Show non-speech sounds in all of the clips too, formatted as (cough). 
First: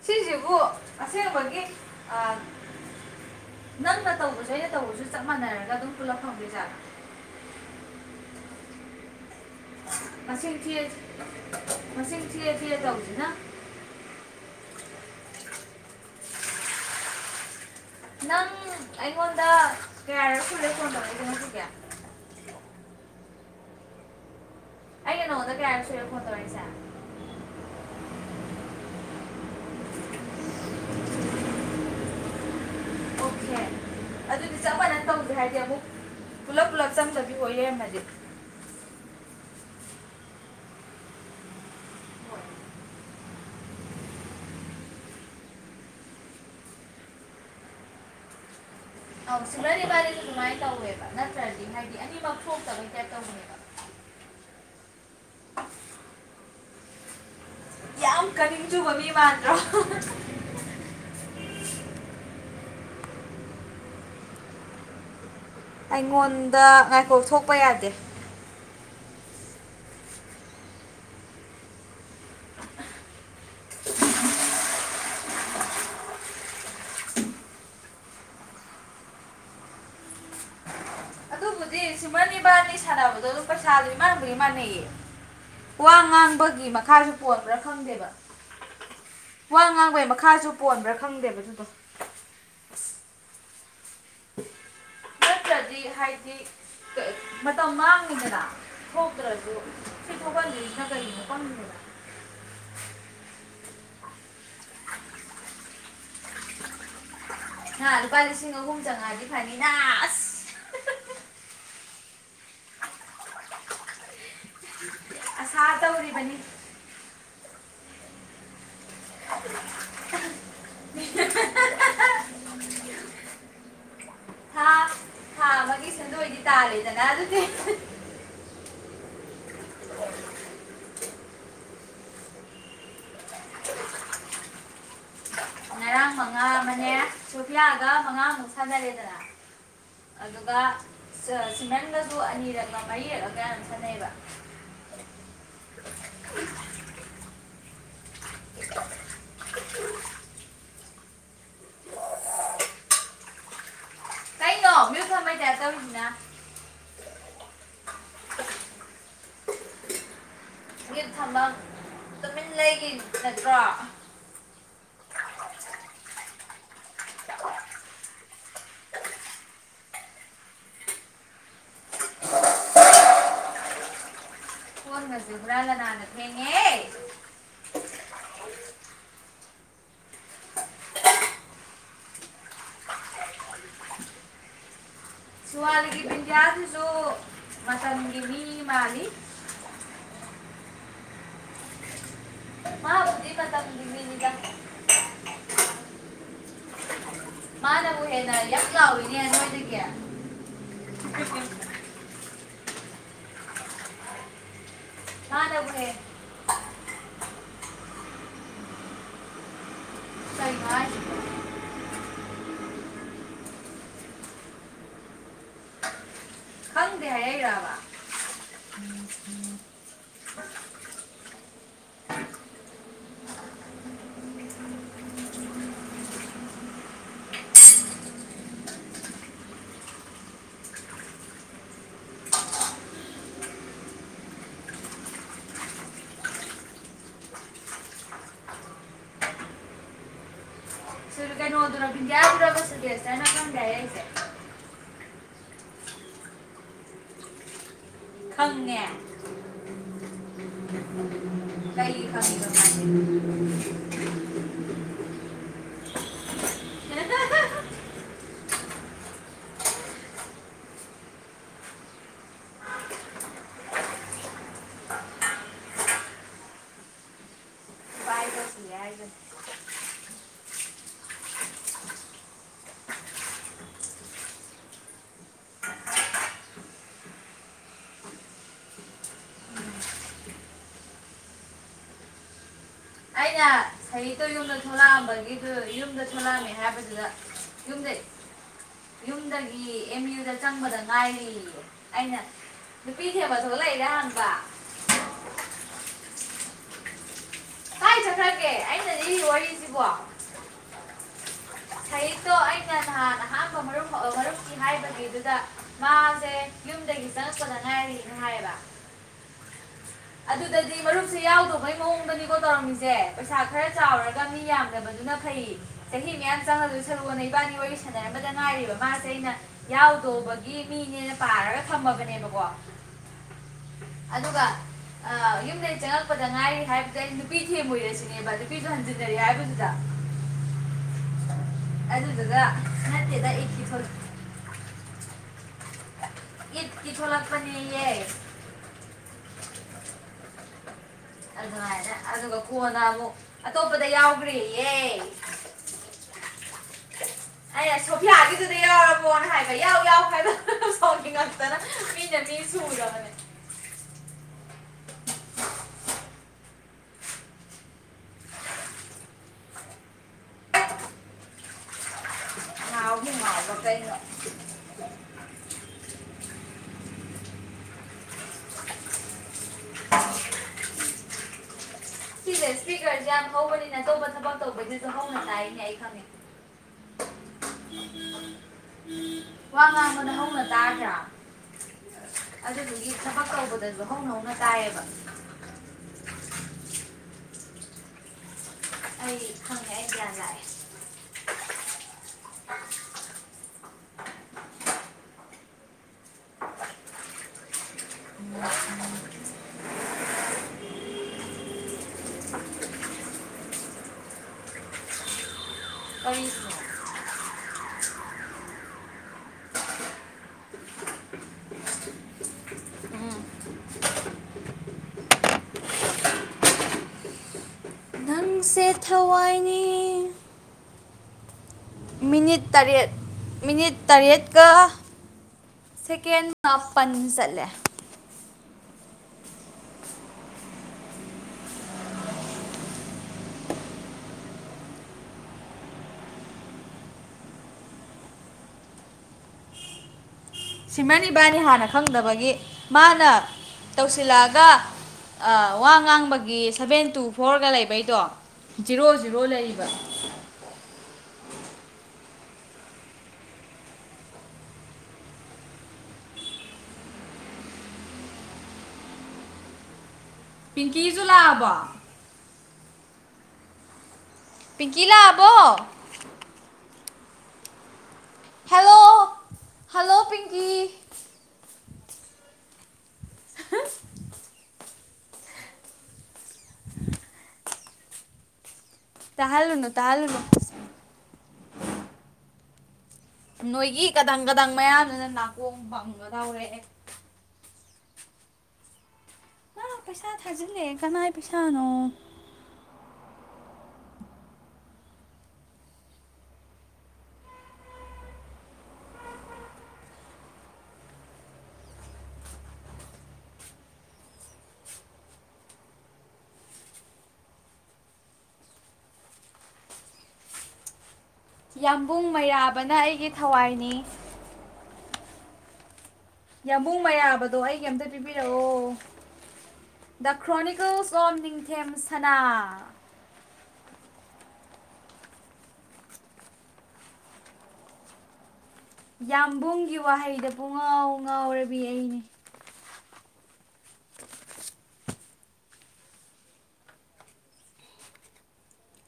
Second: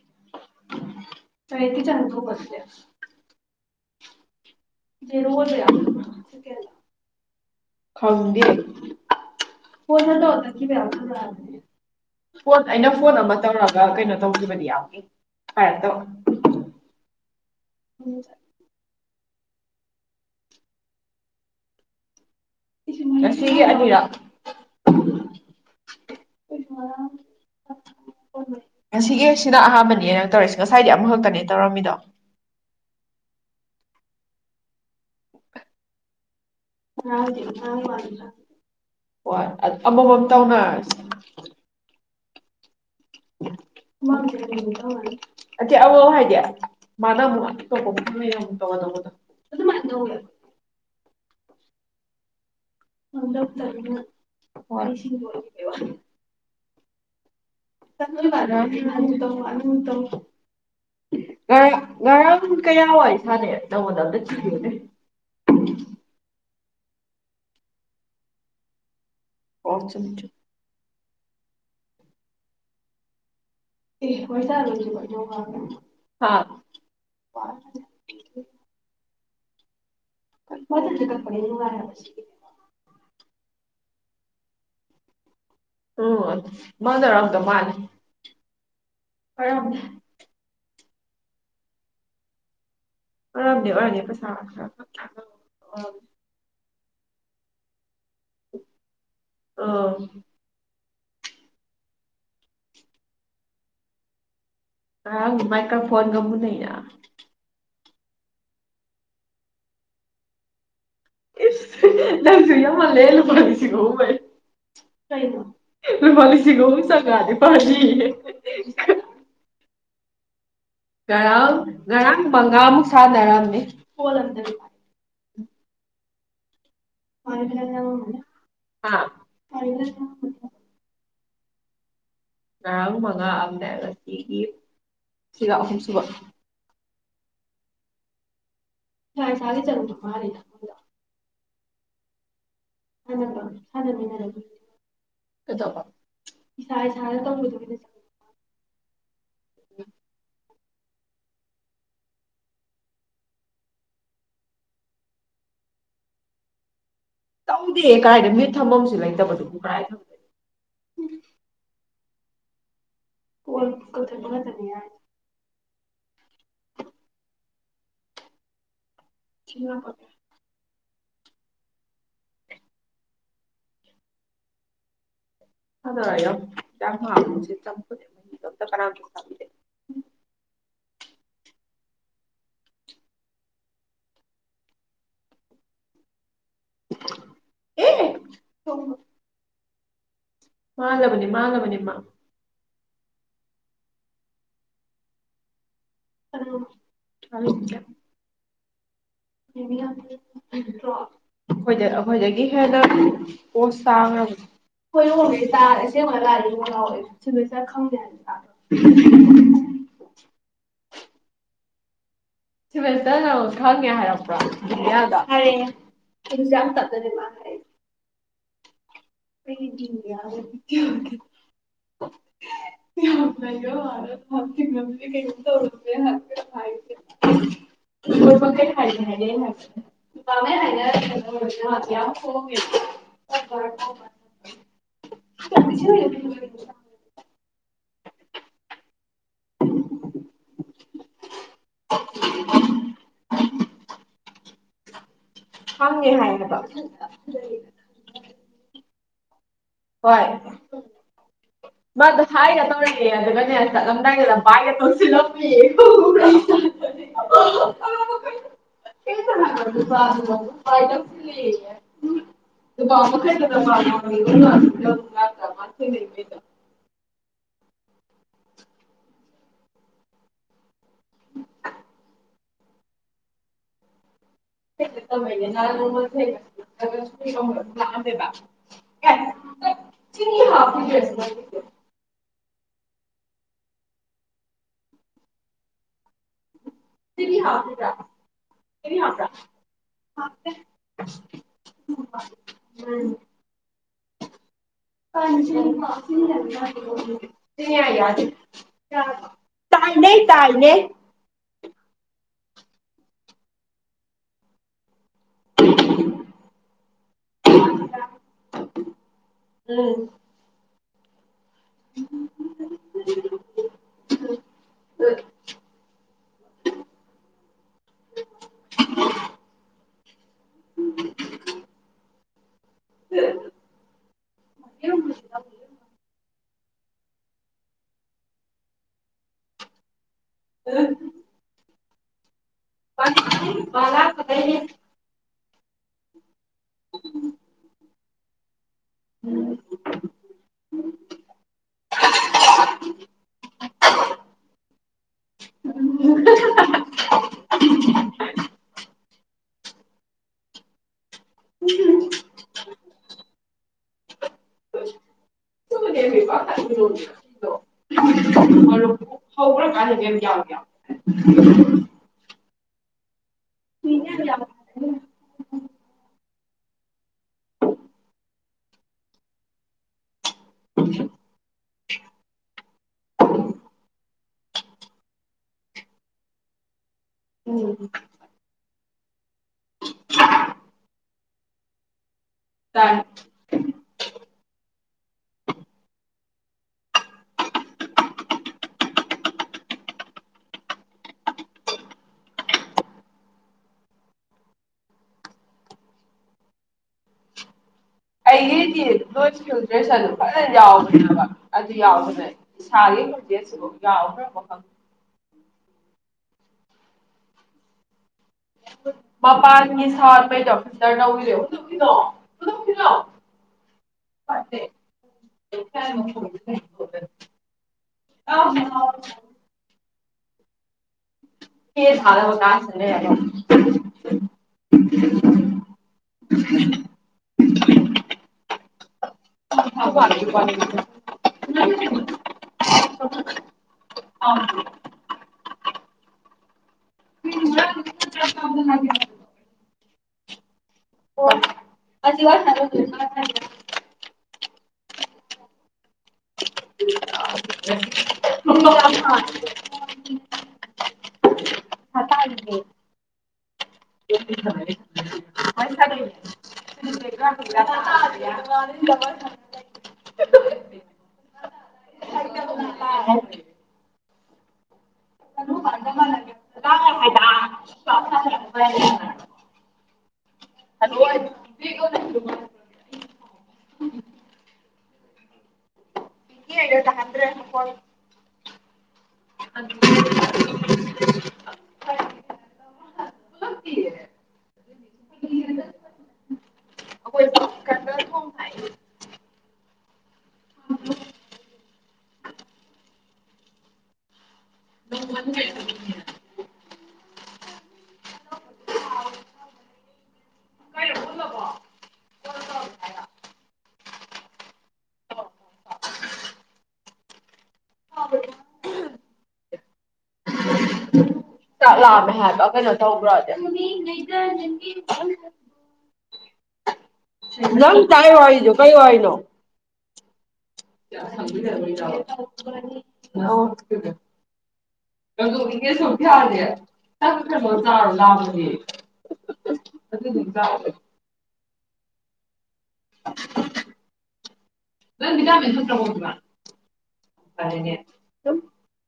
ꯉꯁꯤꯁꯤꯁꯤꯕꯨ ꯑꯁꯦꯡꯕꯒꯤ ꯂꯥꯏꯔꯤꯛꯀꯤ ꯆꯥꯡꯗꯣ ꯑꯥ ꯍꯣꯠꯂꯦ ꯅꯪ ꯅ ꯇꯧꯕꯖ‌ꯦ (unintelligible) ꯈꯪꯗ‌ꯦ ꯐꯣꯟ ꯐꯠ ꯃꯁꯤꯡ ꯇꯧꯆꯠꯈꯤꯕꯥ ꯊꯤꯔ ꯌꯥꯕꯥ ꯃꯁꯤꯡ ꯊꯤꯔ ꯐ‌ꯣꯟ ꯊꯤꯔ ꯑꯩꯅ ꯐꯣꯟ ꯇꯧꯁꯤꯅ ꯑꯃ ꯇꯧꯔꯒ ꯀꯩꯅꯣ ꯇꯧꯈꯤꯕꯅꯦ ꯌꯥꯝ (unintelligible) ꯅꯪ (unintelligible) ꯑꯩ‌ꯪꯉ‌ꯣꯟꯗ ꯀꯩꯌꯥꯔꯛ ꯁꯨꯔꯦ ꯐ‌ꯣꯟ ꯇꯧꯔꯛꯏꯁ‌ꯦ ꯉꯁꯤꯒꯤ ꯉꯁꯤꯒꯤ ꯑꯅꯤꯔꯛ ꯑꯩꯩꯅ ꯅꯉꯣꯟꯗꯥ ꯀꯌꯥꯔꯛ ꯁꯨꯔꯦ ꯐꯣꯟ ꯇꯧꯔꯛꯏꯁꯤ ꯉꯁꯤꯒꯤ ꯁꯤꯅ ꯑꯍꯥꯟꯕꯅꯦꯅ‌ꯦ ꯇꯧꯔꯤꯁꯤ ꯉꯁꯥꯏꯗꯤ ꯑꯃꯈꯛꯇꯅꯦ ꯇꯧꯔꯝꯃꯤꯗꯣ ꯑꯣꯀꯦ ꯑꯗꯨꯗꯤ ꯆꯄ ꯃꯅꯥꯟ ꯇꯧꯁꯤ ꯍꯥꯏꯗꯤ ꯑꯃꯨꯛ ꯄꯨꯂꯞ ꯄꯨꯂꯞ ꯆꯪꯗꯕꯤ ꯑꯣꯏ ꯂꯩꯔꯝꯃꯗꯤ (unintelligible) ꯍꯣꯏ ꯑꯃꯥꯃꯝ ꯇꯧꯅꯔꯁꯤ (unintelligible) ꯑꯗꯨꯃꯥꯏꯅ ꯁꯤꯃꯔꯟ ꯕꯥ ꯑꯗꯨ ꯇꯧꯋꯦꯕ ꯑꯗꯨꯅꯨꯡꯥꯏ ꯇ ꯍꯋꯦꯕ ꯅꯠ (unintelligible) ꯑꯥꯅꯤꯃꯛ ꯃꯥꯡꯗꯧꯇꯅ (unintelligible) ꯌꯥꯝ (unintelligible) ꯀꯅꯤꯡ ꯉꯔꯥꯡ ꯆꯨꯕ ꯃꯤ ꯃꯥꯟꯗ꯭ꯔꯣ ꯉꯔꯥꯡ ꯀꯌꯥ ꯋꯥꯏ ꯏꯁꯥꯅꯩ ꯑꯗꯨ ꯇꯧꯕꯗ ꯑꯝꯇ ꯊꯤꯈꯤꯕꯨꯅꯦ ꯑꯩꯉꯣꯟꯗ ꯉꯥꯏꯈꯣꯛ ꯊꯣꯛꯄ ꯌꯥꯗꯦ ꯑ‌ꯣ ꯆꯨꯃꯤ ꯆꯨꯃꯤ (unintelligible) (unintelligible) (unintelligible) ꯃꯟꯕꯖꯗꯤ ꯃꯥꯅꯩꯌꯦ ꯋꯥ ꯎꯝ ꯉꯥꯡꯕꯒꯤ ꯃꯈꯥꯁꯨ ꯃꯥꯟꯅꯔꯝꯗꯧ ꯄꯣꯠꯄ꯭ꯔꯥ ꯃꯥꯜꯂꯦ ꯈꯪꯗꯦꯕ ꯋꯥ ꯑꯣꯏꯔꯝꯅꯤ ꯉꯥꯡꯕꯩ ꯃꯈꯥꯁꯨ ꯄꯣꯟꯕ꯭ꯔꯥ ꯈꯪꯗꯦꯕ ꯑꯗꯨꯗꯣ ꯑꯔꯝꯅꯦ ꯑꯣꯏꯔꯅꯤ ꯄꯩꯁꯥ (unintelligible) ꯍꯥꯏꯗꯤ ꯃꯥꯇꯝ ꯃꯥꯡ (unintelligible) ꯊꯣꯛꯇ꯭ꯔꯁꯨ ꯑꯥ ꯁꯤ ꯊꯣꯛꯣꯛꯍꯜꯂꯤ (unintelligible) ꯑꯨꯃꯥꯏ ꯀꯔ ꯐꯣꯟ ꯉꯝꯨꯟꯅꯩ ꯅꯥ ꯍꯥꯥ ꯂꯨꯄꯥ ꯂꯤꯁꯤꯡ ꯑꯍꯨꯝ ꯆꯥꯉꯥꯗꯤ ꯐꯅꯤꯅꯥꯗꯥ ꯑꯁ ꯅꯪꯁꯨ ꯌꯝꯂꯦꯍꯦ ꯂꯨꯄꯥ ꯂꯤꯁꯤꯡ ꯑꯍꯨꯝ ꯍꯥꯏ ꯑꯁꯥ ꯂꯨꯄꯥ ꯇꯧꯔꯤꯕꯅꯤ ꯂꯤꯁꯤꯡ ꯑꯍꯨꯝ ꯆꯪꯉꯛꯑꯗꯤ (unintelligible) (inaudible) (unintelligible) ꯑꯣꯈꫭꯏꯗꯤ ꯇꯥꯔꯦ ꯅꯥ ꯑꯗꯨꯗꯤ ꯑꯥ (unintelligible) ꯉꯔꯥꯡ ꯃꯉꯥ ꯑꯗ ꯉꯁꯤꯒꯤ ꯁꯤꯒ ꯑꯍꯨꯝ ꯁꯨꯕ ꯂꯨꯄꯤꯌꯥꯒ ꯃꯉꯥꯃꯨꯛ ꯁꯟꯅꯔꯦꯗꯅ ꯏꯁꯥ ꯏꯁꯥꯒꯤ ꯆꯪꯕ ꯃꯥꯜꯂꯤꯗ ꯃꯣꯏꯗꯣ ꯑꯗꯨꯒ (unintelligible) ꯅꯪꯅꯁꯨ ꯑꯅꯤꯔꯛ ꯁꯥꯟꯅꯕ ꯁꯥꯟꯅꯃꯤꯟꯅꯔ ꯀꯩꯗꯧꯕ ꯏꯁꯥ ꯏꯁꯥꯅ ꯇꯧꯕꯗ ꯑꯣꯏꯅ ꯆ (inaudible) (inaudible) ꯀꯩꯅꯣ ꯃ꯭ꯌꯨꯠ ꯊꯝꯕꯩ ꯇꯥꯏꯞ ꯇꯧꯔꯤꯁꯤꯅ ꯇꯧꯗꯦ ꯀꯥꯏꯗ ꯃꯤꯠ ꯊꯝꯐꯝꯁꯨ ꯂꯩꯇꯕꯗꯨꯕꯨ ꯀꯗꯥꯥꯏ ꯊꯝꯗꯣꯏ ꯃ꯭ꯌꯨꯠ ꯊꯝꯐꯝ ꯇꯨꯃꯤꯟ ꯂꯩꯒꯤ ꯍꯣ ꯅꯠꯇ꯭ꯔꯣ ꯀ ꯊ ꯃꯅ ꯊꯅꯤ ꯌꯥ (inaudible) ꯐꯣꯟꯒꯁꯦ ꯍꯨꯔꯥꯟ ꯂꯅꯥꯟꯅ ꯊꯦꯡꯉꯦ (unintelligible) (unintelligible) ꯁꯨꯍꯂꯤꯒꯤ ꯄꯤꯌꯥꯖꯁꯨꯣ ꯑꯦ ꯃꯁꯪꯒꯤꯅꯤ ꯃꯥꯅꯤ ꯃꯥꯂꯕꯅꯤ ꯃꯥꯅꯕꯅꯤ ꯃꯥ ꯍꯕꯨ ꯄꯗ ꯑ ꯍ ꯌꯥꯥꯎ (unintelligible) ꯑꯩꯈꯣꯏꯗ ꯑꯩꯈꯣꯏꯗꯒꯤ ꯍꯦꯟꯅ ꯄꯣꯁ ꯆꯥꯡꯈꯕꯅꯦ ꯑꯩꯏꯣꯒꯤ (unintelligible) ꯃꯥꯅꯕꯨ ꯍꯦꯟꯅ ꯑꯁꯦꯡꯕ ꯂꯥꯏꯗꯤ ꯉꯥꯎꯋꯦ ꯁꯤꯗ ꯆꯔ ꯈꯪꯗꯦ ꯍꯥꯏꯅ ꯀꯩꯅꯣ ꯍꯥꯏꯁꯤꯕꯣ ꯁꯤꯃꯦꯟꯇꯅ ꯈꯪꯉꯦ ꯍꯥꯏꯔꯛꯄ꯭ꯔꯣ ꯈꯪꯗꯦ ꯍꯥꯏꯔꯛꯏꯔꯕ (unintelligible) (inaudible) (inaudible) ꯀꯩꯅꯣ (unintelligible) (unintelligible) ꯍꯥꯏꯌꯦꯕ ꯈꯪꯉꯦ ꯍꯣꯏ ꯃꯥꯗ ꯍꯥꯏꯒ ꯇꯧꯔꯛꯑꯦ ꯑꯗꯨꯒꯅꯦ ꯆꯠꯂꯝꯗꯥꯏꯗ ꯚꯏꯒ ꯇꯧꯁꯤꯜ (unintelligible) (inaudible) (inaudible) (inaudible) ꯍ (inaudible) ꯑꯩꯅ ꯁꯍꯤꯛꯇ ꯌꯨꯝꯗ ꯊꯣꯛꯂꯛꯑꯝꯕꯒꯤꯗꯨ ꯌꯨꯝꯗ ꯊꯣꯛꯣꯂꯛꯑꯃꯦ ꯍꯥꯏꯕ ꯑꯗꯨꯗ ꯌꯨꯝꯗ ꯃꯥ ꯌꯨꯝꯗꯒꯤ ꯑꯦꯝ ꯌꯨꯗ ꯆꯪꯕꯗ ꯉꯥꯏꯔꯤ ꯑꯩꯅ ꯅꯨꯄꯤ ꯊꯦꯕ ꯊꯣꯛ ꯂꯩꯔꯦ ꯍꯥꯟꯕ (inaudible) (inaudible) ꯍꯛꯇꯣ ꯑꯩꯅ ꯅꯍꯥꯟ ꯑꯍꯥꯡꯕꯨꯝ ꯃꯔꯨꯞꯀꯤ ꯍꯥꯏꯕꯒꯤ ꯑꯗꯨꯗ ꯃꯥꯁꯦ ꯌꯨꯝꯗꯒꯤ ꯆꯉꯛꯄꯗ ꯉꯥꯏꯔꯤꯅ ꯍꯥꯏꯌꯦꯕ ꯎꯝ ꯑꯗꯨꯗꯗꯤ ꯃꯔꯨꯞꯁꯤ ꯌꯥꯎ ꯃꯩ ꯃꯑꯣꯡꯗꯅꯤꯀꯣ ꯇꯧꯔꯝꯃꯤꯁꯦ ꯄꯩꯁꯥ ꯈꯔ ꯆꯥꯎꯔꯒ ꯃꯤ ꯌꯥꯝꯗꯕꯗꯨꯅ ꯐꯩ ꯆꯍꯤ ꯃꯌꯥ ꯁꯔꯨ ꯏꯕꯥꯅꯤ ꯋꯥꯔꯤ ꯁꯥꯟꯅꯔꯝꯕꯗ ꯉꯥꯏꯔꯤꯕ ꯃꯥꯁꯦ ꯑꯩꯅ ꯌꯥꯎꯗꯧꯕꯒꯤ ꯃꯤꯅꯦꯅ ꯄꯥꯔꯒ ꯊꯝꯃꯕꯅꯦꯕꯀꯣ ꯑꯗꯨꯒ ꯑ ꯌꯨꯝꯗꯩꯩ ꯆꯡꯉꯛꯄꯥ ꯉꯥꯏꯔꯤ ꯍꯥꯏꯕꯗꯨꯗ ꯑꯩ ꯅꯨꯄꯤ ꯊꯤꯇꯝꯃꯣꯏꯗꯔꯥ ꯁꯤꯅꯦꯕ ꯅꯨꯄꯤꯁꯨ ꯍꯟꯖꯤꯟꯅꯔꯦ ꯍꯥꯏꯕꯗꯨꯗ (unintelligible) ꯑꯗꯨꯗꯨꯒ ꯅꯠꯇꯦꯗ ꯏꯠꯀꯤ ꯊꯣꯛ (unintelligible) ꯏꯀꯤ ꯊꯣꯛꯂꯛꯄꯌꯦ (unintelligible) ꯑꯗꯨꯃꯥꯏꯅ ꯑꯗꯨꯒ ꯀꯣꯟꯅ ꯑꯃꯨꯛ ꯑꯇꯣꯞꯄꯗ ꯌꯥꯎꯈ꯭ꯔꯤꯌꯦ (unintelligible) ꯑꯩꯅꯥ ꯁꯣꯐꯤꯌꯥ ꯏꯗꯨꯗꯥ ꯌꯥꯑꯣꯔꯕꯣ ꯍꯥꯏ ꯌꯥꯎ - ꯌꯥꯎ ꯍꯥꯏꯕꯥ ꯁꯥꯎ (unintelligible) ꯃꯤꯅ ꯃꯤ ꯁꯨꯗꯕꯅꯦ (unintelligible) (unintelligible) (unintelligible) (unintelligible) ꯎꯝ꯫ ꯇ ꯇꯧꯕꯗꯁꯨ ꯍꯧꯅ - ꯍꯧꯅ ꯇꯥꯏꯌꯦꯕ꯫ ꯑꯩꯒꯤꯗꯤ ꯂꯣꯏꯗ꯭ꯔꯦꯁ ꯑꯗꯨ ꯐꯖꯅ ꯌꯥꯎꯈ꯭ꯔꯦꯕ ꯑꯗꯨ ꯌꯥꯎꯕꯅꯦ ꯏꯁꯥꯒꯤ ꯈꯣꯖꯦꯁꯤꯐ ꯌꯥꯎꯈ꯭ꯔꯕ ꯈꯪ ꯑꯩꯁꯨ꯫ ꯃꯄꯥꯟꯒꯤ (unintelligible) ꯑꯦꯊꯋꯥꯏꯅꯤ ꯐꯦꯟ ꯊꯥꯗꯕ ꯃꯤꯅꯤꯠ ꯀꯥꯁꯤꯗ ꯇꯔꯦꯠ ꯂꯩꯔꯒ ꯃꯤꯅꯤꯠ ꯇꯔꯦꯠꯀ ꯁꯦꯀꯦꯟ ꯃꯥꯄꯟ ꯆꯠꯂꯦ꯫ (unintelligible) (unintelligible) ꯁꯤꯃꯅꯤ ꯏꯕꯥꯅꯤ ꯀꯣꯜ ꯍꯥꯟꯅ ꯈꯪꯗꯕꯒꯤ ꯇꯧꯔꯛꯑꯣ ꯃꯥꯅ ꯇꯧꯁꯤꯜꯂꯛꯑꯒ ꯑ ꯋꯥ ꯉꯥꯡꯕꯒꯤ ꯁꯚꯦꯟ ꯇꯨ ꯐꯣꯔꯒ ꯂꯩꯕꯩꯗꯣ ꯖꯤꯔꯣ - ꯖꯤꯔꯣ ꯂꯩꯕ꯫ (unintelligible) (unintelligible) ꯄꯤꯡꯀꯤꯖꯨꯂꯥꯕ? (unintelligible) ꯄꯤ ꯀꯤ ꯂ ꯑꯕꯣ? (unintelligible) ꯍꯦꯜꯂꯣ ꯍꯜ (unintelligible) ꯇꯗ꯭ꯔꯦ ꯍꯣꯏ ꯁꯤ ꯇꯥꯍꯜꯂꯨꯅꯨ ꯍꯣꯏ ꯅꯣꯏꯒꯤ ꯀꯗꯪ ꯀꯗꯪ ꯃꯌꯥꯗꯨꯅ ꯅꯥꯀꯣꯡ ꯄꯪꯒꯗꯧꯔꯦ ꯀ ꯍꯣ ꯍꯥꯏ ꯄꯨꯡꯊꯥ ꯊꯥꯖꯤꯜꯂꯦ ꯀꯅꯥꯏ ꯄꯩꯁꯥꯅꯣ ꯅ ꯍꯥꯏꯔ ꯇꯧꯔꯛꯑꯣ (inaudible) ꯎꯝ ꯌꯥꯝꯕꯨꯡ ꯆꯥꯛꯂꯥꯝꯃꯦ ꯍꯥꯏꯕ ꯀꯩꯅꯣ ꯃꯩꯔꯥꯕꯅ ꯑꯩꯒꯤ ꯇꯧꯕ꯭ꯔ ꯑ ꯊꯋꯥꯏꯅꯤ ꯌꯥꯝꯕꯨꯡ ꯃꯩꯔꯥꯕꯗꯣ ꯑꯩꯒꯤ ꯑꯝꯇ ꯄꯤꯕꯤꯔꯛꯑꯣ ꯍꯂꯣ ꯑꯗꯨꯗꯣ ꯏꯒꯦ ꯁꯣ ꯊꯗꯦ ꯆ ꯈꯣ ꯆꯥꯔꯣ ꯂꯥꯛꯕꯅꯦ ꯌꯥꯝꯕꯨꯡꯒꯤ ꯋꯥꯍꯩꯗ ꯄꯨꯡꯉꯥꯎ ꯉꯥꯎꯔꯦ ꯕꯤ ꯑꯩꯅꯤ ꯅꯪ ꯃꯤꯗꯥ ꯃꯦꯟ ꯈ꯭ꯔꯄꯣꯃ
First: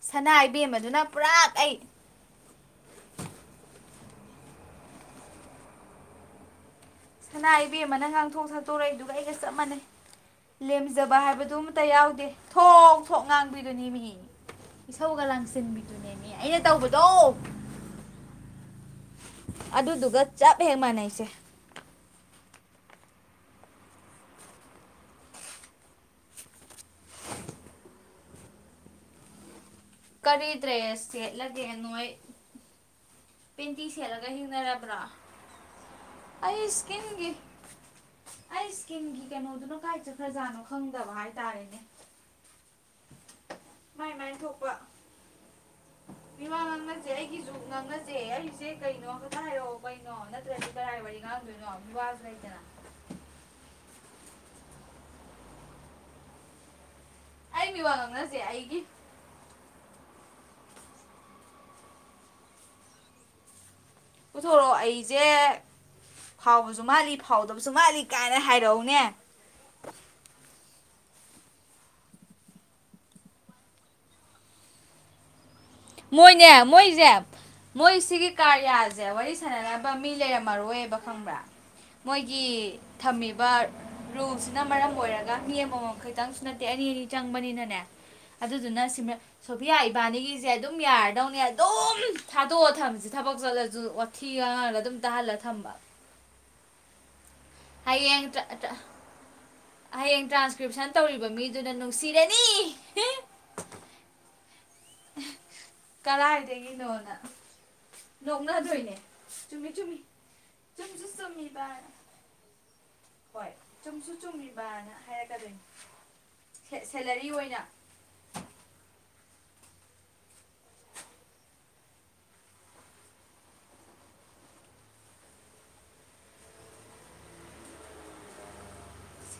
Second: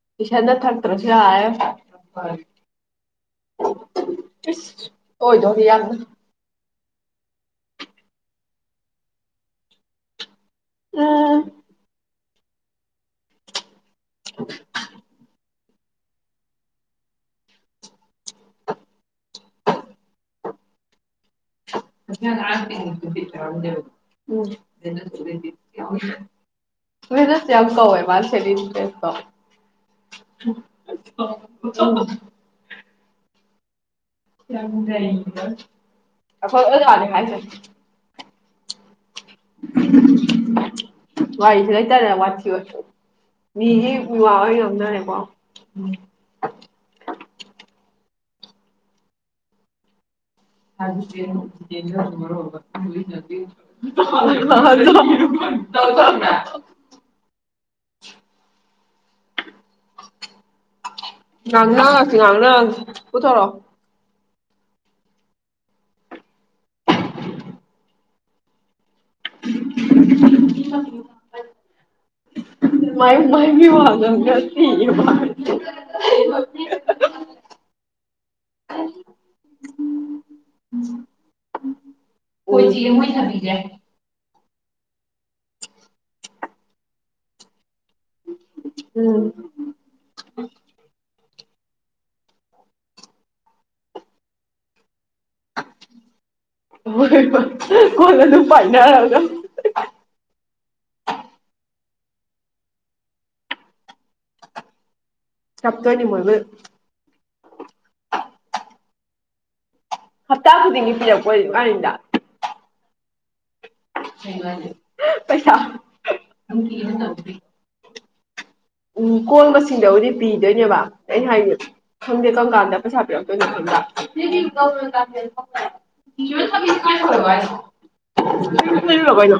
ꯁꯅꯥ ꯄꯩꯁꯥꯗ ꯏꯕꯦꯝꯃꯗꯨꯅ ꯊꯥꯛꯇꯔꯣꯁꯨ ꯄꯨꯔꯥ ꯌꯥꯔꯦ ꯑꯩ ꯐꯔꯦ ꯑꯣꯏꯗ ꯌꯥ ꯁꯅꯥ ꯏꯕꯦꯝꯃꯅ ꯉꯥꯡꯊꯣꯛ ꯁꯛꯇꯣꯔꯛꯏꯗꯨꯒ ꯑꯩꯒ ꯆꯞ ꯃꯥꯟꯅꯩ ꯂꯦꯝꯖꯕ ꯎꯝ ꯍꯥꯏꯕꯗꯨ ꯑꯃꯇ ꯌꯥꯎꯗꯦ ꯊꯣꯡ ꯊꯣꯛ ꯉꯥꯡꯕꯤ ꯑꯗꯨꯅꯦ ꯃꯤ ꯏꯁꯧꯒ ꯂꯥꯡꯁꯤꯟꯕꯤ ꯑꯗꯨꯅꯦꯃꯤ ꯑꯩꯅ ꯇꯧꯕꯗꯣ ꯑꯗꯨꯗꯨꯒ ꯆꯞ ꯍꯦꯛ ꯃꯥꯟꯅꯩꯁꯦ (unintelligible) ꯀꯔꯤ ꯗ꯭ꯔꯦꯁ ꯁꯦꯠꯂꯒꯦ ꯅꯣꯏ ꯄ ꯌꯥꯝꯖꯔꯤꯗ ꯑꯩꯈꯣꯏ ꯑꯩ ꯑꯗꯨ ꯋꯥꯅꯤ ꯏꯁꯀꯤꯟꯒꯤ ꯍꯥꯏꯖꯦ ꯑꯩ ꯏꯁꯀꯤꯟꯒꯤ ꯀꯩꯅꯣꯗꯨꯅ ꯀꯥꯏ ꯆꯠꯈ꯭ꯔꯖꯥꯠꯅꯣ ꯈꯪꯗꯕ ꯋꯥꯔꯤꯁꯦ ꯍꯥꯏꯇꯥꯔꯦꯅꯦ ꯂꯩꯇꯔꯦ ꯋꯥꯊꯤꯕ ꯃꯤꯒꯤ ꯃꯥꯏ ꯃꯤ ꯋꯥ ꯃꯥꯏ ꯑꯣꯏꯅ ꯊꯣꯛꯄ ꯌꯣꯗꯅꯦꯀꯣ ꯅꯪ ꯅꯁꯦ ꯑꯩꯁꯦ ꯀꯩꯅꯣ ꯈ ꯍꯥꯏꯔꯛꯑꯣ ꯀꯩꯅꯣ ꯅ ꯔ ꯁꯥ (inaudible) ꯑꯩ ꯃꯤ ꯋꯥ ꯉꯪꯅꯁꯦ ꯑꯩꯒꯤ ꯉꯪꯅ ꯉꯁꯤ ꯉꯪꯅ ꯉꯁꯤ ꯀꯊꯔꯣ ꯄꯨꯊꯣꯔꯛꯑꯣ ꯑꯩꯁꯦ ꯐꯥꯎꯕꯁꯨ ꯃꯥꯜꯂꯤ ꯐꯥꯎꯗꯕꯁꯨ ꯃꯥꯜꯂꯤ ꯀꯥꯏꯅ ꯍꯥꯏꯔꯛꯎꯅꯦ ꯃ ꯃꯥꯏꯕꯤ ꯋꯥ ꯃꯣꯏꯅꯦ ꯃꯣꯏꯁꯦ ꯃꯣꯏꯁꯤꯒꯤ ꯀꯥꯔꯌꯥꯁꯦ ꯋꯥꯔꯤ ꯁꯅꯅꯕ ꯃꯤ ꯂꯩꯔꯝꯃꯔꯣꯏꯕ ꯈꯪꯕ꯭ꯔꯥ ꯑꯩꯈꯣꯏ ꯃꯣꯏꯒꯤ ꯆꯦ ꯃꯣꯏꯊꯕꯤꯁꯦ ꯊꯝꯃꯤꯕ ꯔꯨꯁ ꯅ ꯃꯔꯝ ꯑꯣꯏꯔꯒ ꯃꯤ ꯑꯃꯃꯝ ꯈꯇꯪꯁꯨ ꯅꯠꯇꯦ ꯑꯅꯤ ꯑꯅꯤ ꯆꯪꯕꯅꯤꯅꯅꯦ ꯑꯗꯨꯗꯨꯅ ꯎꯝ ꯁꯣꯐꯌꯥ ꯏꯕꯥꯅꯤꯒꯤ ꯦ ꯑꯗꯨꯝ ꯌꯥꯔꯗꯧꯅ ꯑꯗꯨꯝ ꯊꯥꯗꯣꯛꯑ ꯊꯝꯁ ꯊꯕꯛ ꯆꯠꯂꯁꯨ ꯋꯥꯊꯤ ꯉꯔ ꯑꯗꯨꯝ ꯇꯍꯂ ꯊꯝꯕ ꯍꯣꯏ ꯍꯣꯏ ꯀꯣꯟ ꯍꯡ ꯑꯗꯨꯝ ꯄꯥꯏꯅꯔꯒ ꯍꯌꯦꯡ ꯇ꯭ꯔꯥꯟꯁꯀ꯭ꯔꯤꯞꯁꯟ ꯇꯧꯔꯤꯕ ꯃꯤꯗꯨꯅ ꯁꯤꯔꯅꯤ ꯀꯞꯇꯣꯏꯅꯤ ꯃꯣꯏꯕꯨ ꯀꯗꯥꯥꯏꯗꯒꯤꯅꯣꯅ ꯂꯣꯛꯅꯗꯣꯏꯅꯦ ꯇꯨꯝꯃꯤ ꯍꯞꯇꯥ ꯈꯨꯗꯤꯡꯒꯤ ꯄꯤꯔꯛꯄꯣ ꯀꯥꯏꯗ ꯍꯣꯏ ꯆꯨꯝꯁꯨ ꯆꯨꯝꯃꯤꯕꯅ ꯄꯩꯁꯥ ꯍꯥꯏꯔꯛꯀꯗꯣꯏꯅꯤ ꯁꯦꯂꯔꯤ ꯑꯣꯏꯅ ꯎꯝ ꯀꯣꯟꯕꯁꯤꯡꯗꯕꯨꯗꯤ ꯄꯤꯗꯣꯏꯅꯦꯕ ꯑꯩꯅ ꯍꯥꯏꯗꯤ ꯈꯪꯗꯦ ꯀꯔꯝ ꯀꯥꯟꯗ ꯄꯩꯁꯥ ꯄꯤꯔꯛꯇꯣꯏꯅꯣ ꯈꯪꯕ꯭ꯔ ꯣꯏꯅ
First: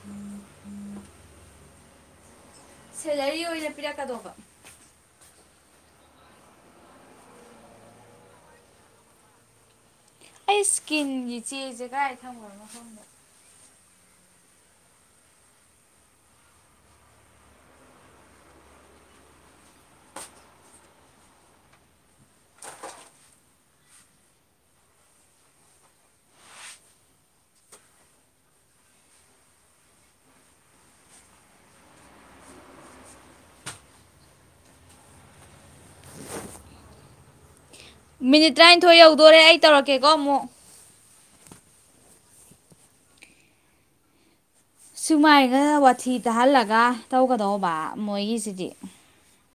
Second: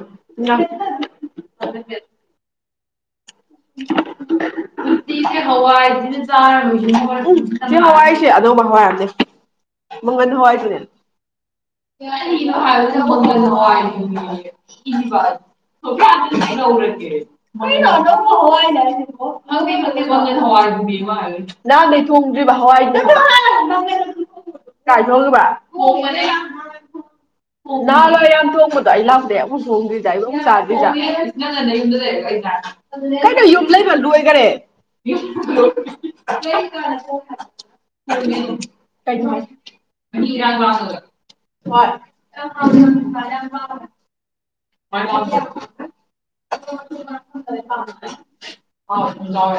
ꯁꯦꯂꯔꯤ ꯑꯣꯏꯅ ꯄꯤꯔꯛꯀꯗꯧꯕ ꯍꯋꯥꯏꯥꯔꯣꯏ ꯍꯋꯥꯏꯁꯦ ꯑꯗꯧꯕ ꯍꯋꯥꯏꯔꯝꯖꯦ ꯃꯒꯟ ꯑꯩ ꯍꯅꯦ ꯍꯥꯏ ꯁ꯭ꯀꯤꯟꯒꯤ ꯆꯦꯁꯦ ꯀꯗꯥꯏ ꯊꯝꯈ꯭ꯔꯕꯅꯣ ꯈꯪꯗꯦ ꯃ ꯏ ꯊ ꯅꯔ ꯅꯍꯥꯟꯗꯩ ꯊꯣꯡꯗ꯭ꯔꯤꯕ ꯍꯋꯥꯏꯗ ꯀꯥꯏ ꯊꯣꯡꯕ ꯅꯍꯥꯟ ꯂꯣꯏ ꯌꯥꯝ ꯊꯣꯡꯕꯗꯣ ꯑꯩ ꯂꯥꯛꯗꯩ ꯑꯃꯨꯛ ꯍꯣꯡꯗ꯭ꯔꯤꯁꯥ ꯑꯩꯛ ꯆꯥꯗ꯭ꯔꯤꯁ ꯀꯩꯅꯣ ꯌꯨꯝ ꯂꯩꯃꯜꯂꯨꯈꯔꯦ ꯃꯤꯅꯤꯠ ꯇꯔꯥꯅꯤꯊꯣꯏ ꯌꯧꯗꯣꯔꯦ ꯑꯩ ꯇꯧꯔꯛꯀꯦꯀꯣ ꯑꯃꯨꯛ ꯍ ꯁꯨꯃꯥꯏꯅ ꯋꯥꯊꯤ ꯇꯥꯍꯜꯂꯒ ꯇꯧꯒꯗꯧꯕ ꯃꯣꯏꯒꯤꯁꯤꯗꯤ ꯑꯥꯎ